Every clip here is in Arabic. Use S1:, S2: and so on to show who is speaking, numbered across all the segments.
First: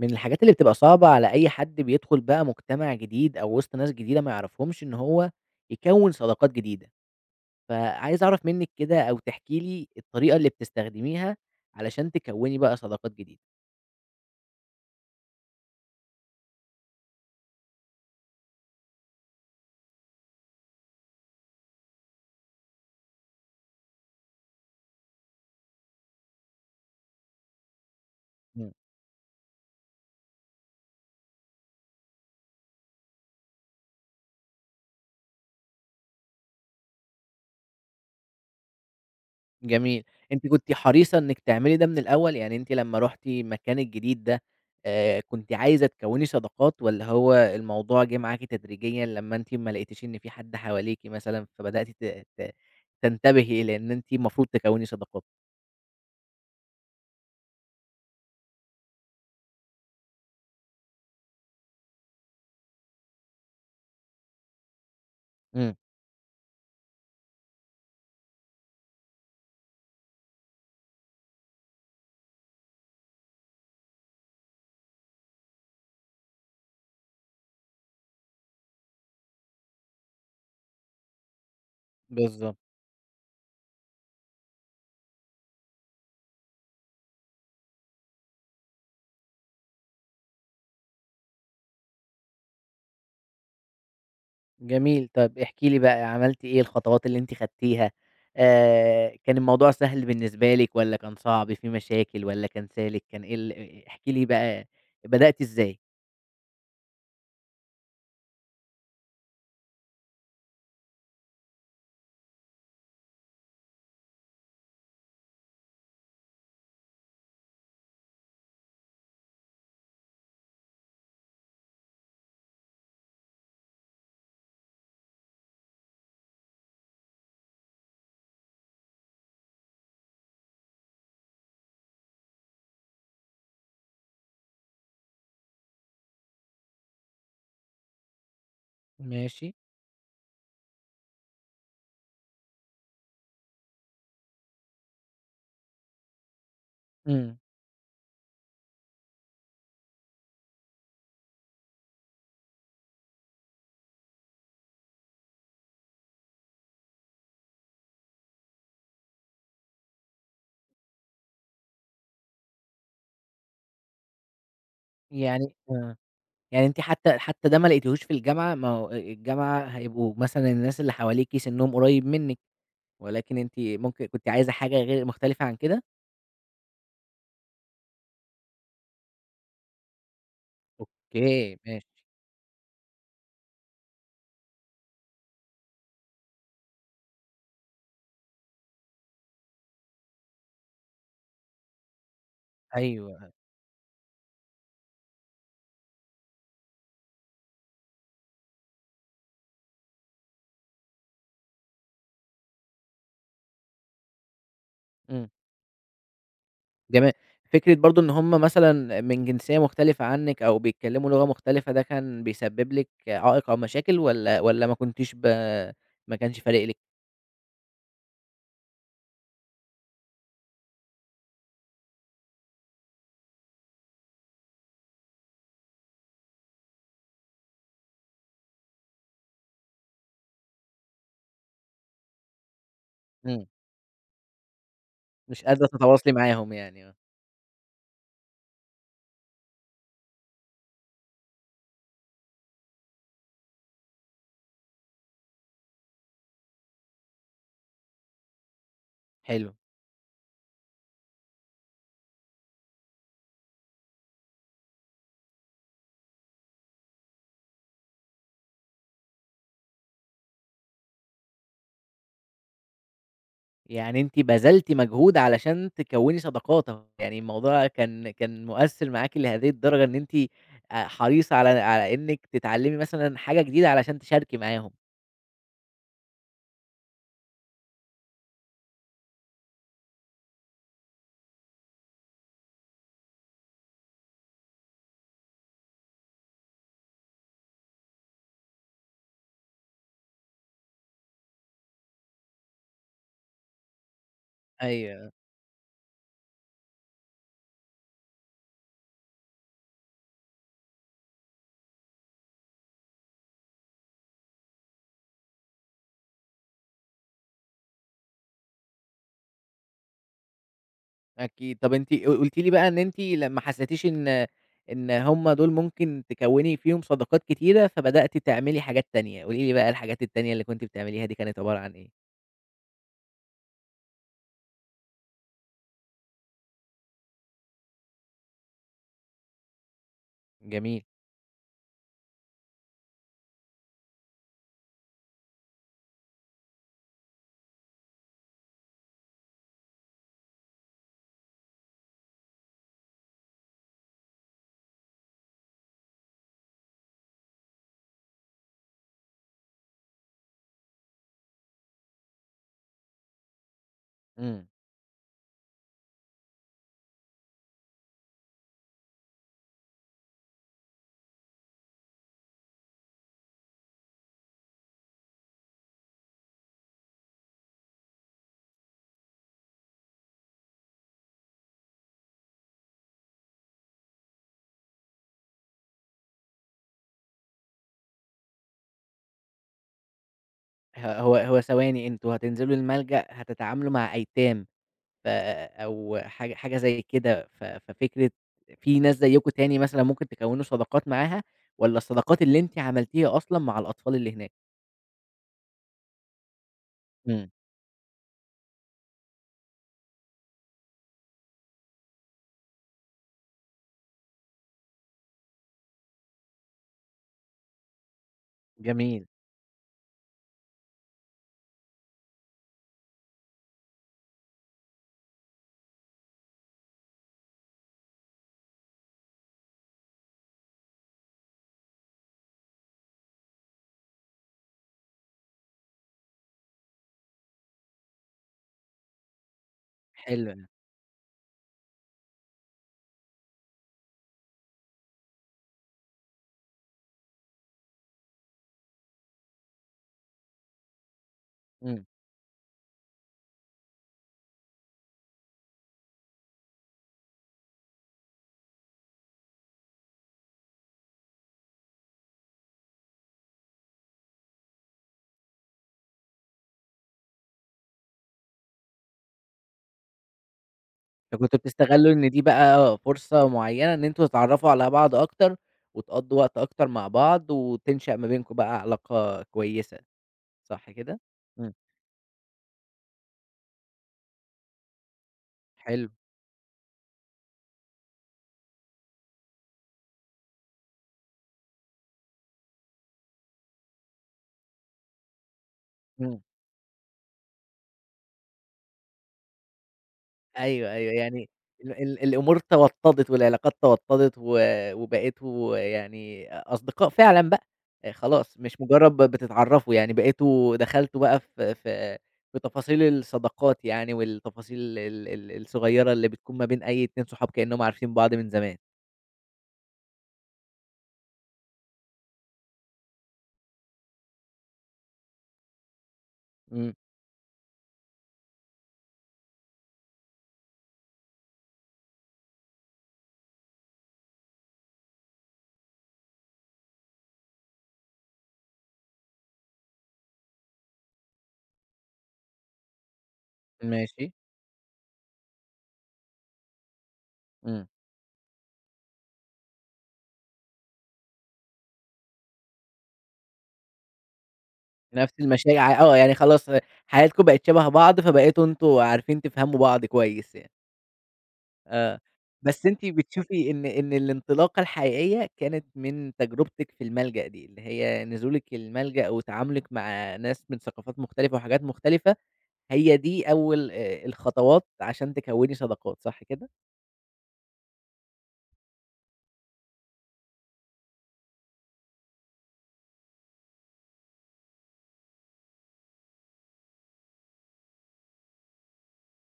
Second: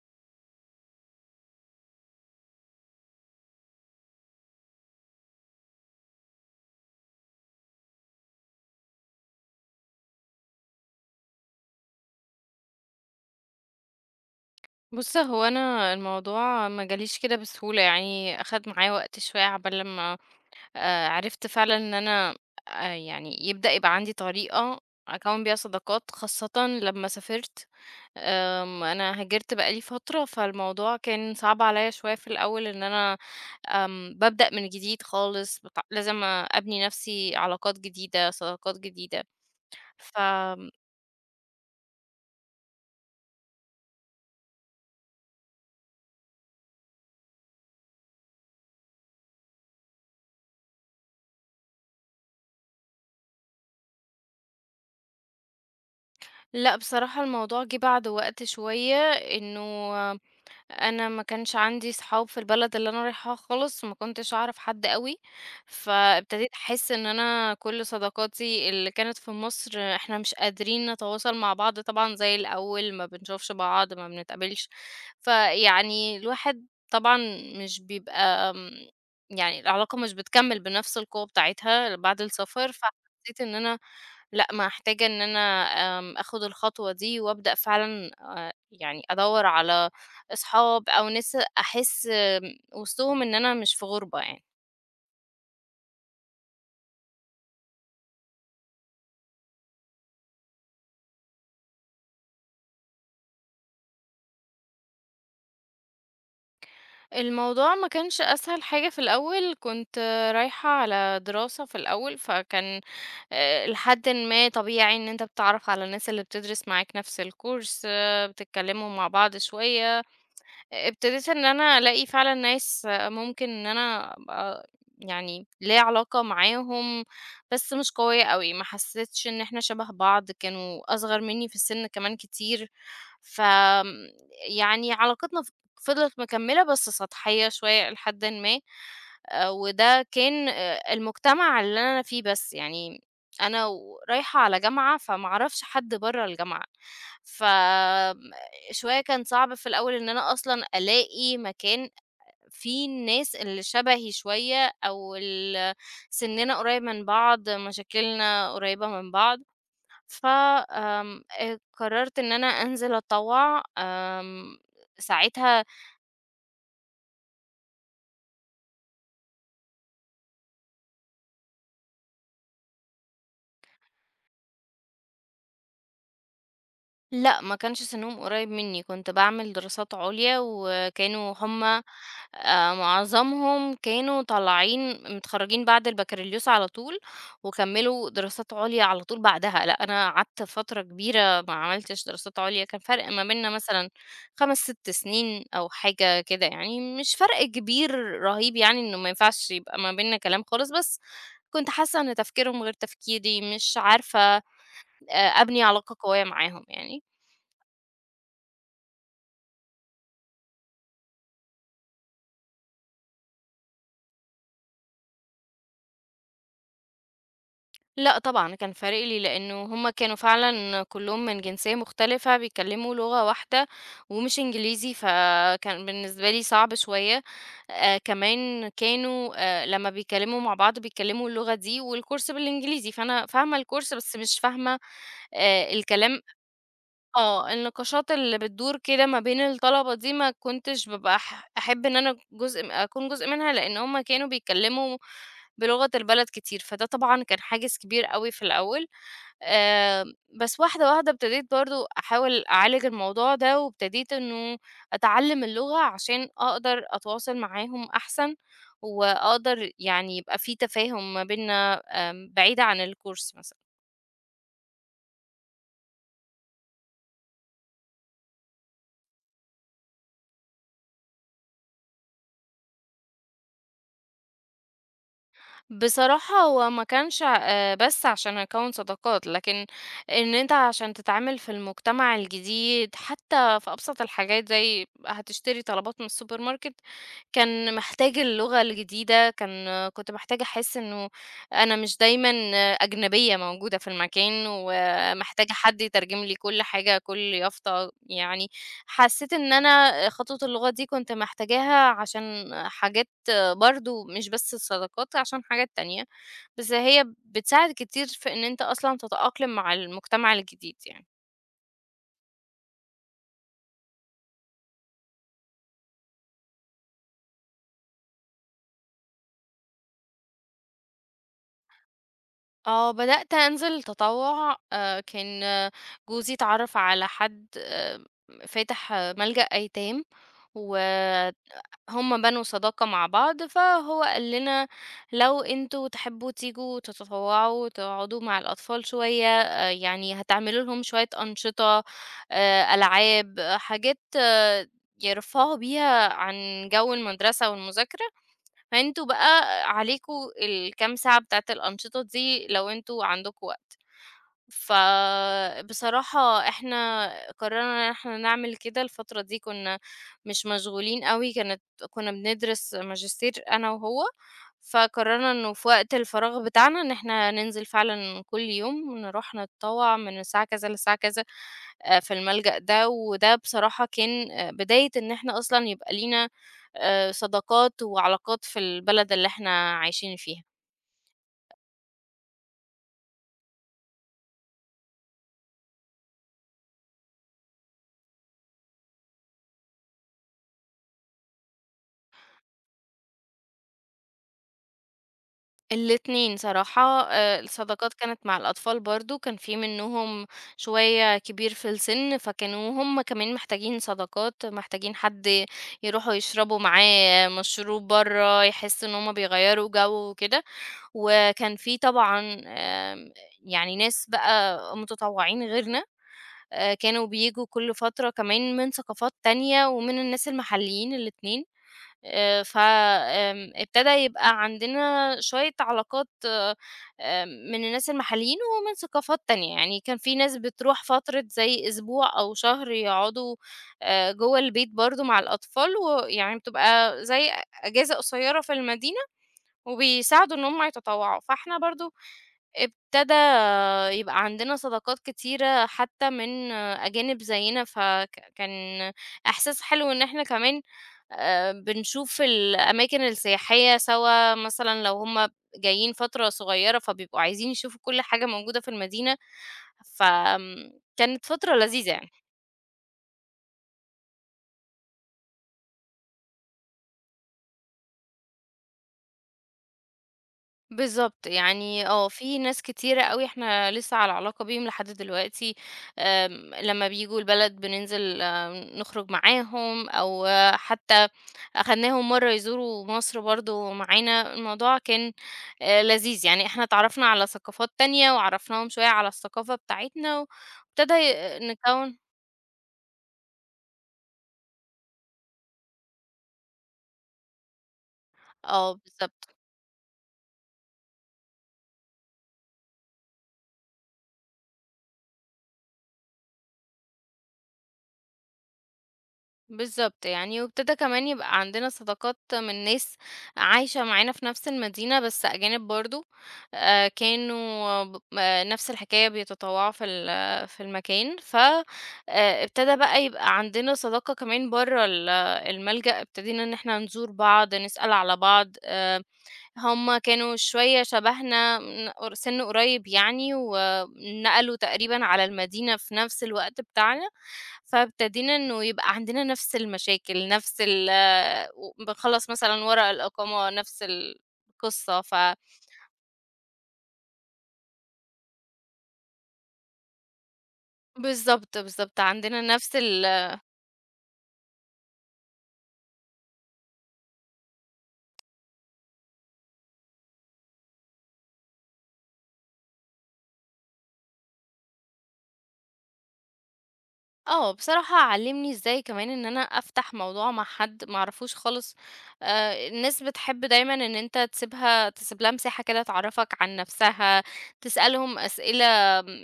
S1: من الحاجات اللي بتبقى صعبة على أي حد بيدخل بقى مجتمع جديد أو وسط ناس جديدة ما يعرفهمش إن هو يكوّن صداقات جديدة، فعايز أعرف منِّك كده أو تحكي لي الطريقة اللي بتستخدميها علشان تكوّني بقى صداقات جديدة.
S2: بُص، هو أنا الموضوع ما جاليش كده بسهولة، يعني أخَد معايا وقت شوية عقبال لمّا عرفت فعلًا إن أنا يعني يبدأ يبقى عندي طريقة أكوِّن بيها صداقات، خاصةً لمّا سافرت.
S1: إمم.
S2: أنا هاجرت بقى لي فترة، فالموضوع كان صعب عليّا شوية في الأول إن أنا بابدأ من جديد خالص، لازم أبني نَفْسي علاقات جديدة، صداقات جديدة.
S1: جميل. أنتِ
S2: فآمم
S1: كنتِ حريصة إنِّك تعملي ده من الأول، يعني أنتِ لمّا رُحتِ المكان الجديد ده، كنتِ عايزة تكوّني صداقات والّا هو الموضوع جِه معاكِ تدريجيًا لمّا أنتِ ما لقيتيش إن في حد حواليكِ مثلًا فبدأتِ ت ت تنتبهي إلى إن أنتِ المفروض تكوّني صداقات؟
S2: لأ، بصراحة الموضوع جِه بعد وقت شوية إنه أنا ما كانش عندي صحاب في البلد اللي أنا رايحاها خالص، وما كنتش أعرف حد أوي،
S1: إمم.
S2: فابتديت أحس إن أنا كل صداقاتي اللي كانت في مصر إحنا مش قادرين نتواصل مع بعض طبعًا زي الأول، ما بنشوفش بعض، ما بنتقابلش، فيعني الواحد طبعًا مش بيبقى يعني العلاقة مش بتكمّل بنفس القوة بتاعتها بعد
S1: بالضبط.
S2: السفر، فحسيت إن أنا لأ، محتاجة إن أنا آخد الخطوة دي وأبدأ فعلًا يعني أدوّر على أصحاب أو ناس أحس وسطهم إن أنا مش في غُربة يعني.
S1: جميل. طَب احكي لي بقى عملتِ إيه، الخطوات اللي أنتِ خدتيها، كان الموضوع سهل بالنسبة لِك والّا كان صعب، في مشاكل والّا كان سالك، كان إيه ال احكي لي بقى بدأتِ إزاي؟
S2: الموضوع ما كانش أسهل حاجة في الأول، كنت رايحة على دراسة في الأول، فكان لحدٍ ما طبيعي إن أنت بتتعرّف على الناس اللي بتدرس معاك نفس الcourse بتتكلموا مع بعض شوية. ابتديت إن أنا ألاقي فعلًا ناس ممكن إن أنا أبقى يعني ليّا علاقة معاهم، بس مش قوية أوي، ما حسيتش إن إحنا شبه بعض، كانوا أصغر مني في السن كمان كتير، ف آمم، يعني علاقتنا فضلت مكملة بس سطحية شوية إلى حدٍ ما،
S1: ماشي.
S2: وده كان المجتمع اللي أنا فيه بس، يعني أنا رايحة على جامعة، فما أعرفش حد برّه الجامعة،
S1: إمم.
S2: ف شوية كان صعب في الأول إن أنا أصلًا ألاقي مكان فيه الناس اللي شبهي شوية أو سِننا قريب من بعض، مشاكلنا قريبة من بعض، ف آمم، قررت إن أنا أنزل أتطوّع،
S1: يعني
S2: ساعتها
S1: آه. يعني أنتِ حتى ده ما لقيتيهوش في الجامعة، ما هو الجامعة هيبقوا مثلًا الناس اللي حواليكِ سِنّهم قريب منِّك، ولكن أنتِ ممكن كنتِ عايزة حاجة غير مختلفة عن كده؟
S2: لأ، ما كانش سنهم قريب مني، كنت باعمل دراسات عليا وكانوا
S1: أوكي،
S2: هُم
S1: ماشي.
S2: معظمهم كانوا طالعين متخرّجين بعد البكالوريوس على طول وكمّلوا دراسات عليا على طول بعدها، لأ أنا قعدت فترة كبيرة ما عملتش دراسات عليا، كان فرق ما
S1: أيوه.
S2: بيننا مثلًا 5، 6 سنين أو حاجة كده يعني، مش فرق كبير رهيب يعني إنه ما ينفعش يبقى ما بيننا كلام خالص، بس كنت حاسة إن تفكيرهم غير تفكيري، مش عارفة أبني علاقة قوية معاهم يعني.
S1: جميل. فكرة برضه إن هم مثلًا من جنسية مختلفة عنِّك أو بيتكلّموا لغة مختلفة ده كان بيسبب لِك عائق أو مشاكل والّا ما كنتيش ما كانش فارق لِك؟
S2: لأ طبعًا، كان فارق لي لإنه هُم كانوا فعلًا كلّهم من جنسية مختلفة، بيتكلّموا لغة واحدة ومش إنجليزي، فكان بالنسبة لي صعب شوية. كمان كانوا لمّا بيتكلّموا مع بعض بيتكلّموا اللغة دي والكورس بالإنجليزي، فأنا
S1: إمم.
S2: فاهمة الكورس بس مش فاهمة
S1: مش قادرة تتواصلي
S2: الكلام
S1: معاهم يعني آه.
S2: النقاشات اللي بتدور كده ما بين الطلبة دي ما كنتش بابقى أحب إن أنا أكون جزء منها، لإن هُم كانوا بيتكلّموا بلغة البلد كتير، فده طبعًا كان حاجز كبير أوي في الأول.
S1: حلو.
S2: آمم، بس واحدة، واحدة ابتديت برضه أحاول أعالج الموضوع ده، وابتديت إنه أتعلم اللغة عشان أقدر أتواصل معاهم أحسن، وأقدر يعني يبقى في تفاهم ما بيننا بعيد عن الcourse مثلًا.
S1: يعني أنتِ بذلتِ مجهود علشان تكوّني صداقات أهو. يعني الموضوع كان مؤثّر معاكِ لهذه الدرجة إن أنتِ حريصة على إنِّك تتعلّمي مثلًا حاجة جديدة علشان تشاركي معاهم.
S2: بصراحة هو ما كانش بس عشان أكون صداقات لكن إن أنت عشان تتعامل في المجتمع الجديد حتى في أبسط الحاجات زي هتشتري طلبات من السوبر ماركت كان محتاج اللغة الجديدة كان كنت محتاجة أحس إنه أنا مش دايما أجنبية موجودة في المكان
S1: أيوه.
S2: ومحتاجة حد يترجم لي كل حاجة كل يافطة يعني حسيت إن أنا خطوة اللغة دي كنت محتاجاها عشان حاجات برضه مش بس الصداقات عشان حاجات تانية، بس هي بتساعد كتير في إن أنت أصلًا تتأقلم مع المجتمع الجديد يعني.
S1: أكيد. طب أنتِ قُلتِ لي بقى إن أنتِ لمّا حسيتيش إن هم دول ممكن تكوّني فيهم صداقات كتيرة، فبدأتِ تعملي حاجات تانية، قولي لي بقى الحاجات التانية اللي كنتِ بتعمليها دي كانت عبارة عن إيه؟
S2: بدأت أنزل تطوع كان آه، جوزي اتعرف على حد فاتح ملجأ أيتام و
S1: جميل.
S2: هُم بنوا صداقة مع بعض، فهو قال لنا لو أنتم تحبوا تيجوا تتطوعوا تقعدوا مع الأطفال شوية، يعني هتعملوا لهم شوية أنشطة، ألعاب، حاجات يرفّهوا بيها عن جو المدرسة والمذاكرة، فأنتم بقى عليكم الكام ساعة بتاعة الأنشطة دي لو أنتم عندكم وقت.
S1: إمم.
S2: فبصراحة إحنا قررنا إن إحنا نعمل كده الفترة دي كنا مش مشغولين أوي كنا بندرس ماجستير أنا وهو فقررنا إنه في وقت الفراغ بتاعنا إن إحنا ننزل فعلا كل يوم نروح نتطوع من الساعة كذا للساعة كذا في الملجأ ده وده بصراحة كان بداية إن إحنا أصلا يبقى لينا صداقات وعلاقات في البلد اللي إحنا عايشين فيها
S1: ه هو هو ثواني أنتم هتنزلوا الملجأ هتتعاملوا مع أيتام ف أو حاجة زي كده، ف ففكرة في ناس زيّكم تاني مثلًا ممكن تكوّنوا صداقات معاها والّا الصداقات اللي أنتِ عملتيها أصلًا مع الأطفال اللي هناك؟
S2: الاتنين صراحة
S1: إمم.
S2: الصداقات كانت مع الأطفال برضه، كان في منهم شوية كبير في السن، فكانوا هم كمان محتاجين صداقات، محتاجين حد يروحوا يشربوا معاه مشروب برّه، يحسوا إن
S1: جميل.
S2: هم بيغيّروا جو وكده، وكان في طبعًا آمم، يعني ناس بقى متطوعين غيرنا كانوا بييجوا كل فترة كمان من ثقافات تانية ومن الناس المحليين الاتنين. ف آمم ابتدى يبقى عندنا شوية علاقات من الناس المحليين ومن ثقافات تانية، يعني كان في
S1: حلو
S2: ناس
S1: ده.
S2: بتروح فترة زي أسبوع أو شهر يقعدوا جوّه البيت برضه مع الأطفال، ويعني بتبقى زي أجازة قصيّرة في المدينة وبيساعدوا إن هم يتطوّعوا، فإحنا
S1: إمم.
S2: برضه ابتدى يبقى عندنا صداقات كتيرة حتى من أجانب زينا فكان إحساس حلو إن احنا كمان بنشوف الأماكن السياحية سوا مثلا لو هما جايين فترة صغيرة فبيبقوا عايزين يشوفوا كل حاجة موجودة في المدينة فكانت
S1: فكنتوا
S2: فترة لذيذة
S1: بتستغلوا
S2: يعني
S1: إن دي بقى فرصة معيّنة إن أنتم تتعرّفوا على بعض أكتر، وتقضّوا وقت أكتر مع بعض، وتنشأ ما بينكم بقى علاقة كويسة، صح كده؟
S2: بالضبط،
S1: إمم.
S2: يعني في ناس كتيرة أوي إحنا لسه على علاقة بيهم لحد دلوقتي،
S1: حلو.
S2: لمّا بييجوا البلد بننزل نخرج معاهم، أو حتى أخدناهم مرّة يزوروا مصر برضه معانا، الموضوع كان
S1: إمم.
S2: لذيذ، يعني إحنا اتعرّفنا على ثقافات تانية وعرّفناهم شوية على الثقافة بتاعتنا،
S1: أيوه، أيوه،
S2: وابتدى
S1: يعني ال
S2: نكوّن
S1: ال الأمور توطّدت والعلاقات توطّدت و وبقيتوا يعني أصدقاء فعلًا بقى، خلاص مش
S2: آه
S1: مجرّد
S2: بالضبط.
S1: بتتعرّفوا يعني بقيتوا دخلتوا بقى في تفاصيل الصداقات يعني والتفاصيل ال الصغيّرة اللي بتكون ما بين أي 2 صحاب كإنّهم عارفين بعض من زمان.
S2: بالضبط يعني، وابتدى كمان يبقى عندنا صداقات من ناس عايشة معانا في نفس المدينة بس أجانب برضه،
S1: إمم.
S2: كانوا ب آه، نفس الحكاية بيتطوعوا في المكان، ف ابتدى بقى يبقى عندنا صداقة كمان برّه الملجأ، ابتدينا إن إحنا نزور بعض، نسأل على بعض هُم كانوا شوية شبهنا ن قر سِن قريب يعني،
S1: ماشي.
S2: ونقلوا تقريبًا على المدينة في نفس الوقت بتاعنا،
S1: إمم.
S2: فابتدينا إنه يبقى عندنا نفس المشاكل، نفس ال آه، و بنخلّص مثلًا ورق الإقامة، نفس القصة،
S1: نفس المشاع آه، يعني خلاص حياتكم بقت شبه بعض، فبقيتوا أنتم عارفين تفهموا بعض كويس يعني،
S2: بالضبط، بالضبط،
S1: آه.
S2: عندنا
S1: بس
S2: نفس
S1: أنتِ
S2: ال
S1: بتشوفي إن الانطلاقة الحقيقية كانت من تجربتِك في الملجأ دي، اللي هي نزولِك الملجأ وتعاملِك مع ناس من ثقافات مختلفة وحاجات مختلفة، هي دي أول الخطوات عشان تكوّني صداقات، صح كده؟
S2: آه، بصراحة علّمني إزاي كمان إن أنا أفتح موضوع مع حد ما أعرفوش خالص، الناس بتحب دايمًا إن أنت تسيب لها مساحة كده تعرّفك عن نفسها، تسألهم أسئلة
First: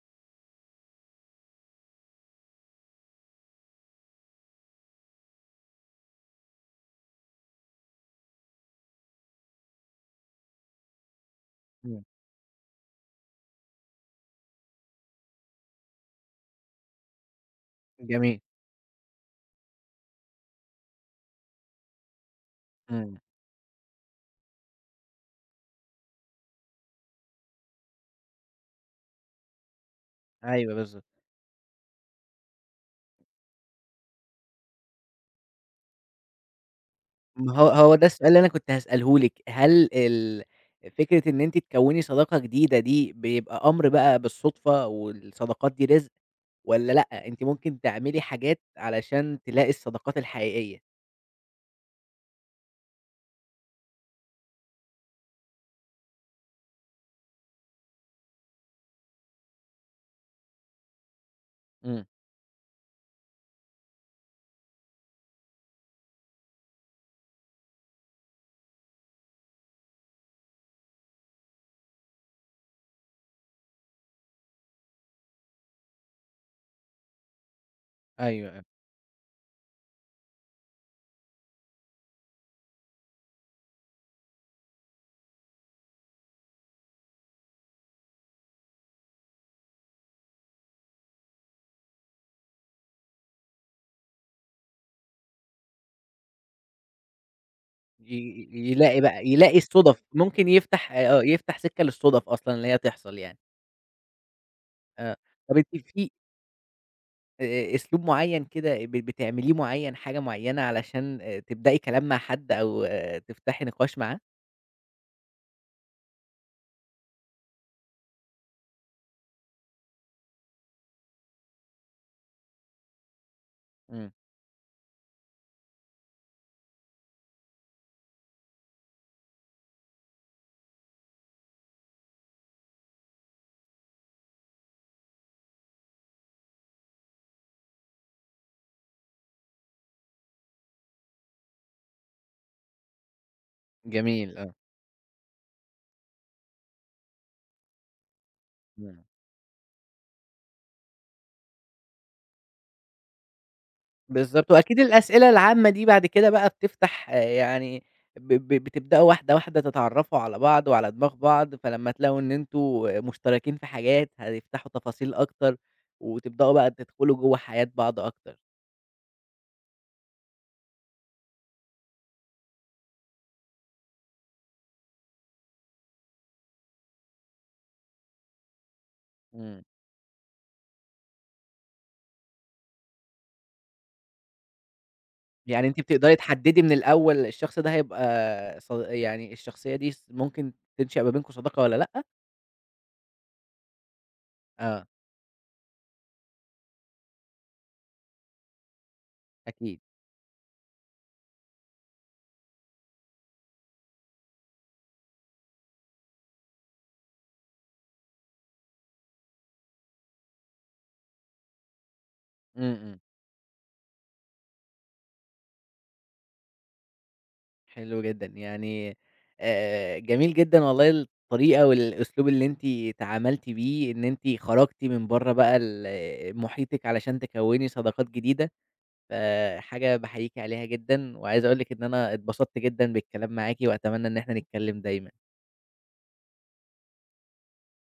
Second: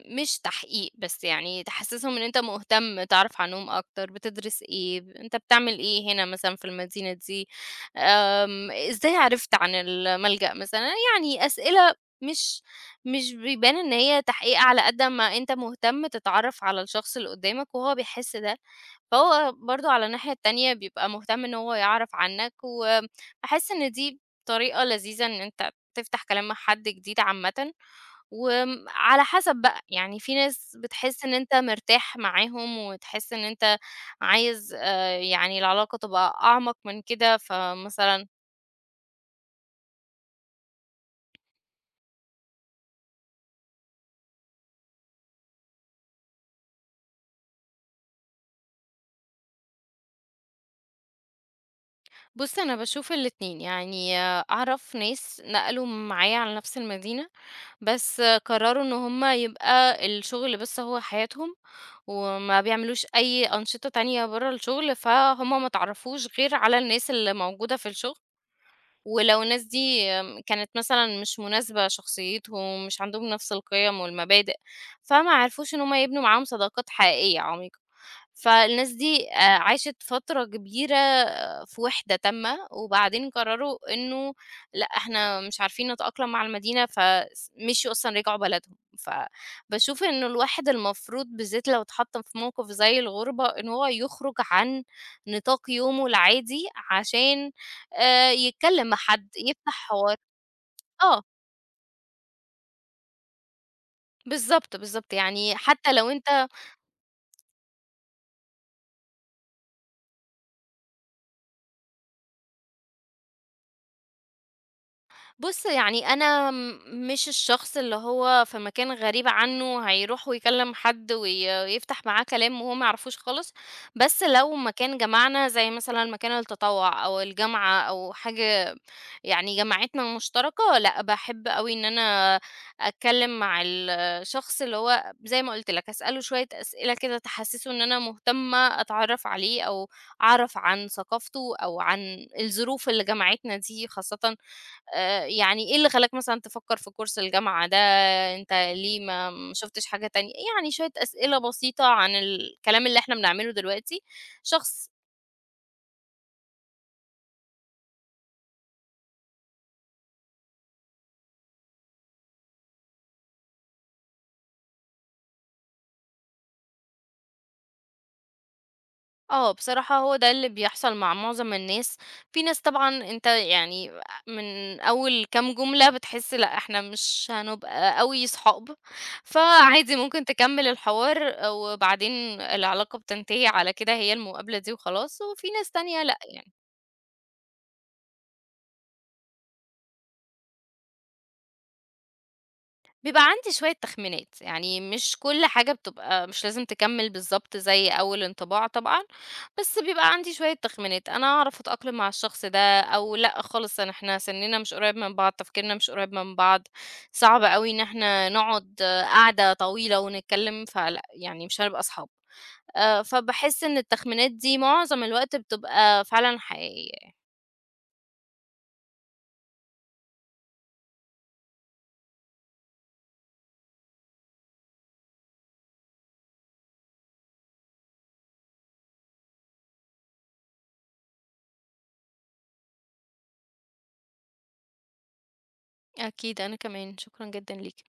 S2: مش تحقيق بس يعني تحسسهم إن أنت مهتم، تعرف عنهم أكتر، بتدرس إيه، أنت بتعمل إيه هنا مثلًا في المدينة دي، إزاي عرفت عن الملجأ مثلًا، يعني أسئلة
S1: إمم.
S2: مش بيبان إن هي تحقيق على قد أمّا أنت مهتم تتعرّف على الشخص اللي قدّامك وهو بيحس
S1: جميل.
S2: ده، فهو برضه على الناحية التانية بيبقى مهتم إن هو يعرف عنّك،
S1: إمم.
S2: وباحس إن دي طريقة لذيذة إن أنت تفتح كلام مع حد جديد عامةً، على حسب بقى، يعني في
S1: أيوه
S2: ناس
S1: بالضبط.
S2: بتحس إن أنت مرتاح معاهم وتحس إن أنت عايز يعني العلاقة تبقى أعمق من كده،
S1: ما هو هو ده
S2: فمثلًا
S1: السؤال اللي أنا كنت هاسأله لِك، هل فكرة إن أنتِ تكوّني صداقة جديدة دي بيبقى أمر بقى بالصُدفة والصداقات دي رزق والّا لأ، أنتِ ممكن تعملي حاجات علشان تلاقي الصداقات الحقيقية؟
S2: بُص أنا باشوف الاتنين، يعني أعرف ناس نقلوا معايا على نفس المدينة بس قرروا إن هُم يبقى الشغل بس هو حياتهم،
S1: إمم.
S2: وما بيعملوش أي أنشطة تانية برّه الشغل، فهُم ما اتعرّفوش غير على الناس اللي موجودة في الشغل، ولو الناس دي كانت مثلًا مش مناسبة شخصيتهم، مش عندهم نفس القيم والمبادئ، فما عرفوش إن هُم يبنوا معاهم صداقات حقيقية عميقة.
S1: أيوه، أيوه.
S2: فالناس دي عاشت فترة كبيرة في وِحدة تامة، وبعدين قرروا إنه لأ، إحنا مش عارفين نتأقلم مع المدينة، مشيوا أصلًا رجعوا بلدهم. فباشوف إنه الواحد المفروض بالذات لو اتحط في موقف زي الغُربة، إن هو يخرج عن نطاق يومه العادي عشان
S1: ي ي
S2: يتكلم مع
S1: يلاقي بقى
S2: حد،
S1: يلاقي
S2: يفتح
S1: الصُدف،
S2: حوار.
S1: ممكن يفتح
S2: آه،
S1: آه، يفتح سكة للصُدف أصلًا اللي هي تحصل يعني.
S2: بالضبط، بالضبط.
S1: آه.
S2: يعني
S1: طَب أنتِ
S2: حتى لو
S1: في
S2: أنت
S1: أسلوب معيّن كده بتعمليه معيّن، حاجة معيّنة علشان تبدئي كلام مع حد أو آه، تفتحي نقاش معاه؟
S2: بُص، يعني أنا مش الشخص اللي هو في مكان غريب عنّه هيروح ويكلّم حد ويفتح معاه كلام وهو ما يعرفوش خالص،
S1: إمم.
S2: بس لو مكان جمعنا زي مثلًا مكان التطوُّع أو الجامعة أو حاجة يعني جمعتنا مشتركة، لأ، باحب أوي إن أنا أتكلّم مع الشخص اللي هو زي ما قُلت لك، أسأله شوية أسئلة كده تحسّسه إن أنا مهتمة أتعرّف عليه أو أعرف عن ثقافته أو عن الظروف اللي جمعتنا دي خاصةً
S1: جميل آه.
S2: يعني إيه اللي خلّاك مثلًا تفكّر في كورس الجامعة ده، أنت ليه
S1: إمم.
S2: ما شُفتش حاجة تانية؟ يعني شوية أسئلة بسيطة عن الكلام اللي إحنا بنعمله دلوقتي،
S1: بالضبط، وأكيد
S2: شخص
S1: الأسئلة العامة دي بعد كده بقى بتفتح آه، يعني ب ب بتبدأوا واحدة، واحدة تتعرّفوا على بعض وعلى دماغ بعض، فلمّا تلاقوا إن أنتم مشتركين في حاجات هتفتحوا تفاصيل أكتر، وتبدأوا بقى تدخلوا جوّه حياة بعض أكتر.
S2: آه، بصراحة هو ده اللي بيحصل مع معظم الناس، في ناس طبعًا أنت يعني من أول كام جملة بتحس لأ، إحنا مش هنبقى أوي صحاب،
S1: إمم.
S2: فعادي ممكن تكمّل الحوار وبعدين العلاقة بتنتهي على كده هي المقابلة دي وخلاص، وفي
S1: يعني
S2: ناس
S1: أنتِ
S2: تانية
S1: بتقدري
S2: لأ يعني.
S1: تحددي من الأول الشخص ده هيبقى يعني الشخصية دي ممكن تنشأ ما بينكم صداقة والّا لأ؟
S2: بيبقى عندي شوية تخمينات، يعني
S1: آه.
S2: مش كل حاجة بتبقى مش لازم تكمّل بالضبط زي أول انطباع طبعًا، بس
S1: أكيد.
S2: بيبقى عندي شوية تخمينات، أنا أعرف أتأقلم مع الشخص ده أو لأ خالص أنا إحنا سِنِّنا مش قريّب من بعض، تفكيرنا مش قريّب من بعض، صعب أوي إن إحنا نقعد قعدة طويلة ونتكلّم، فلأ، يعني مش هنبقى أصحاب.
S1: إمم، إمم.
S2: فباحس إن التخمينات دي معظم الوقت بتبقى فعلًا حقيقية.
S1: حلو جدًا، يعني جميل جدًا والله الطريقة والأسلوب اللي أنتِ تعاملتِ بيه، إن أنتِ خرجتِ من برّه بقى محيطِك علشان تكوّني صداقات جديدة، فحاجة باحييكِ عليها جدًا، وعايز أقول لِك إن أنا اتبسطت جدًا بالكلام معاكِ، وأتمنى إن إحنا نتكلم دايمًا.
S2: أكيد، أنا كمان، شكرًا جدًا ليك.